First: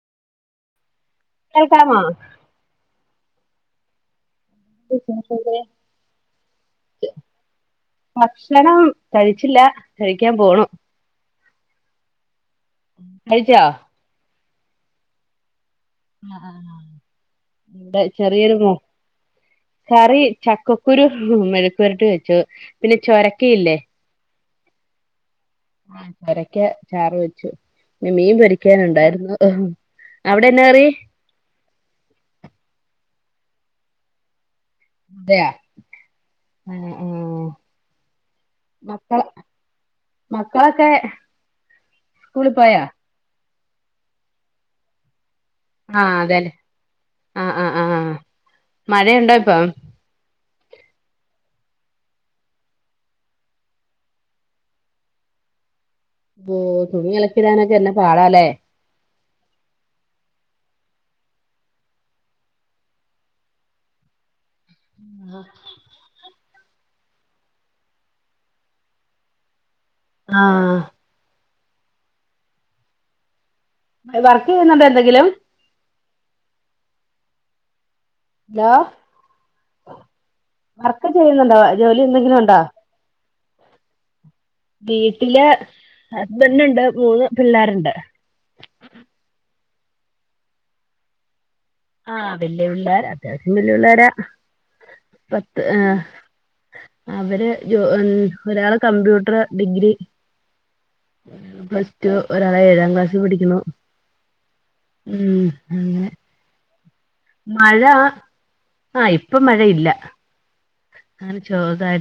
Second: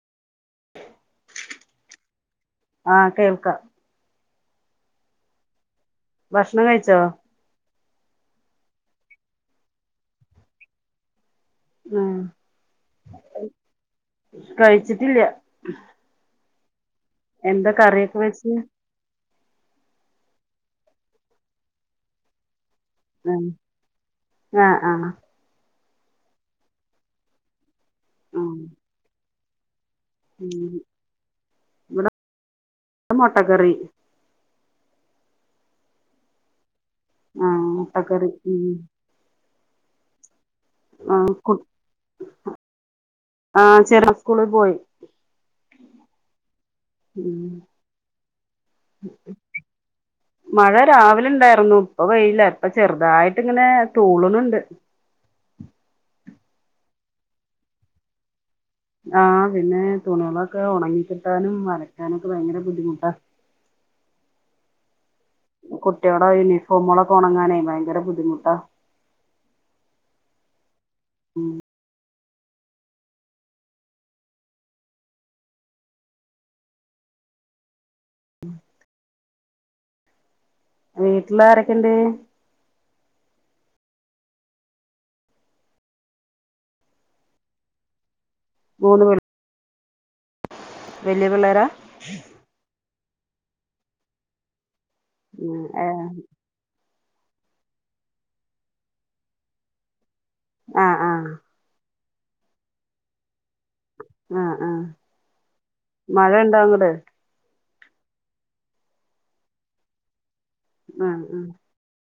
കേൾക്കമ ആഹ് കേൾക്കാം എ ഭക്ഷണം കഴിച്ചോ ഭക്ഷണം കഴിച്ചില്ല കഴിക്കാൻ പോണു ആഹ കഴചാ കഴിച്ചിട്ടില്ല ആഹ് ആഹ് ആഹ് എന്താ ഇവിടെ കറിയൊക്കെ വെച്ച് ചെറിയൊരു മോ കറി ചക്കക്കുരു മെലക്കുരുട്ട് വെച്ചു പിന്നെ ചൊരക്കയില്ലേ ആഹ ആഹ ആഹ ചുരക്ക ചാറ് വെച്ചു പിെ മീൻ ആഹ് പൊരിക്കാന ഉണ്ടായിരുന്നു ആഹ ഉം അവിടെന്നാ കേറി മുട്ടക്കറി അതെയ ആഹ മുട്ടക്കറി ഉം മക്കള് മക്കളൊക്കെ ആഹ് സ്കൂളിൽ പോയ ആഹ ചെറു സ്കൂളിൽ പോയി ആഹ അതല്ലേ ഉം ആഹ ആഹ് ആഹ് മഴയുണ്ടോ ഇപ്പൊ മഴ രാവിലെ ഉണ്ടായിരുന്നു ഇപ്പൊ വെയയില്ല ഇപ്പ ചെറുതായിട്ട് ഇങ്ങനെ തൂളുന്നുണ്ട് ഓ തുണി അലക്കിടാനൊക്കെ എന്നെ പാടാലേ ആഹ പിന്നെ തുണികളൊക്കെ ഉണങ്ങിക്കിട്ടാനും വരയ്ക്കാനൊക്കെ ഭയങ്കര ബുദ്ധിമുട്ടാ കുട്ടിയോട ആയിന പ മുുളക്ക ഉണങ്ങാനേ ഭയങ്കര ബുദ്ധിമുട്ടാ ആഹ ഉം വർക്ക് ചെയ്യുന്നുണ്ടോ എന്തെങ്കിലും ഹലോ [inaudible] വർക്ക് വീട്ടില് ചെയ്യുന്നുണ്ടോ ആരൊക്കെണ്ട് ജോലി എന്തെങ്കിലും ഉണ്ടോ വീട്ടില് ഹസ്ബെന്റ് ഉണ്ട് മൂന്ന് പിള്ളാരുണ്ട് മൂന്ന് വലിയ പിള്ളേരാ ആഹ് വലിയ പിള്ളേരാ അത്യാവശ്യം വല്ല്യ പിള്ളാരാ ഉം ആഹ് അവര് ഒരാള് കമ്പ്യൂട്ടർ ഡിഗ്രി ആഹ് ആഹ് പ്ലസ് മറ്റ് ഒരാള് ഏഴാം ക്ലാസ്സിൽ പഠിക്കുന്നു ആഹ് ആഹ് ഉം അങ്ങനെ മഴ ഉണ്ടാ അങ്ങട് മഴ ആഹ് ഇപ്പൊ മഴയില്ല ആഹ് ആഹ് [unintelligible]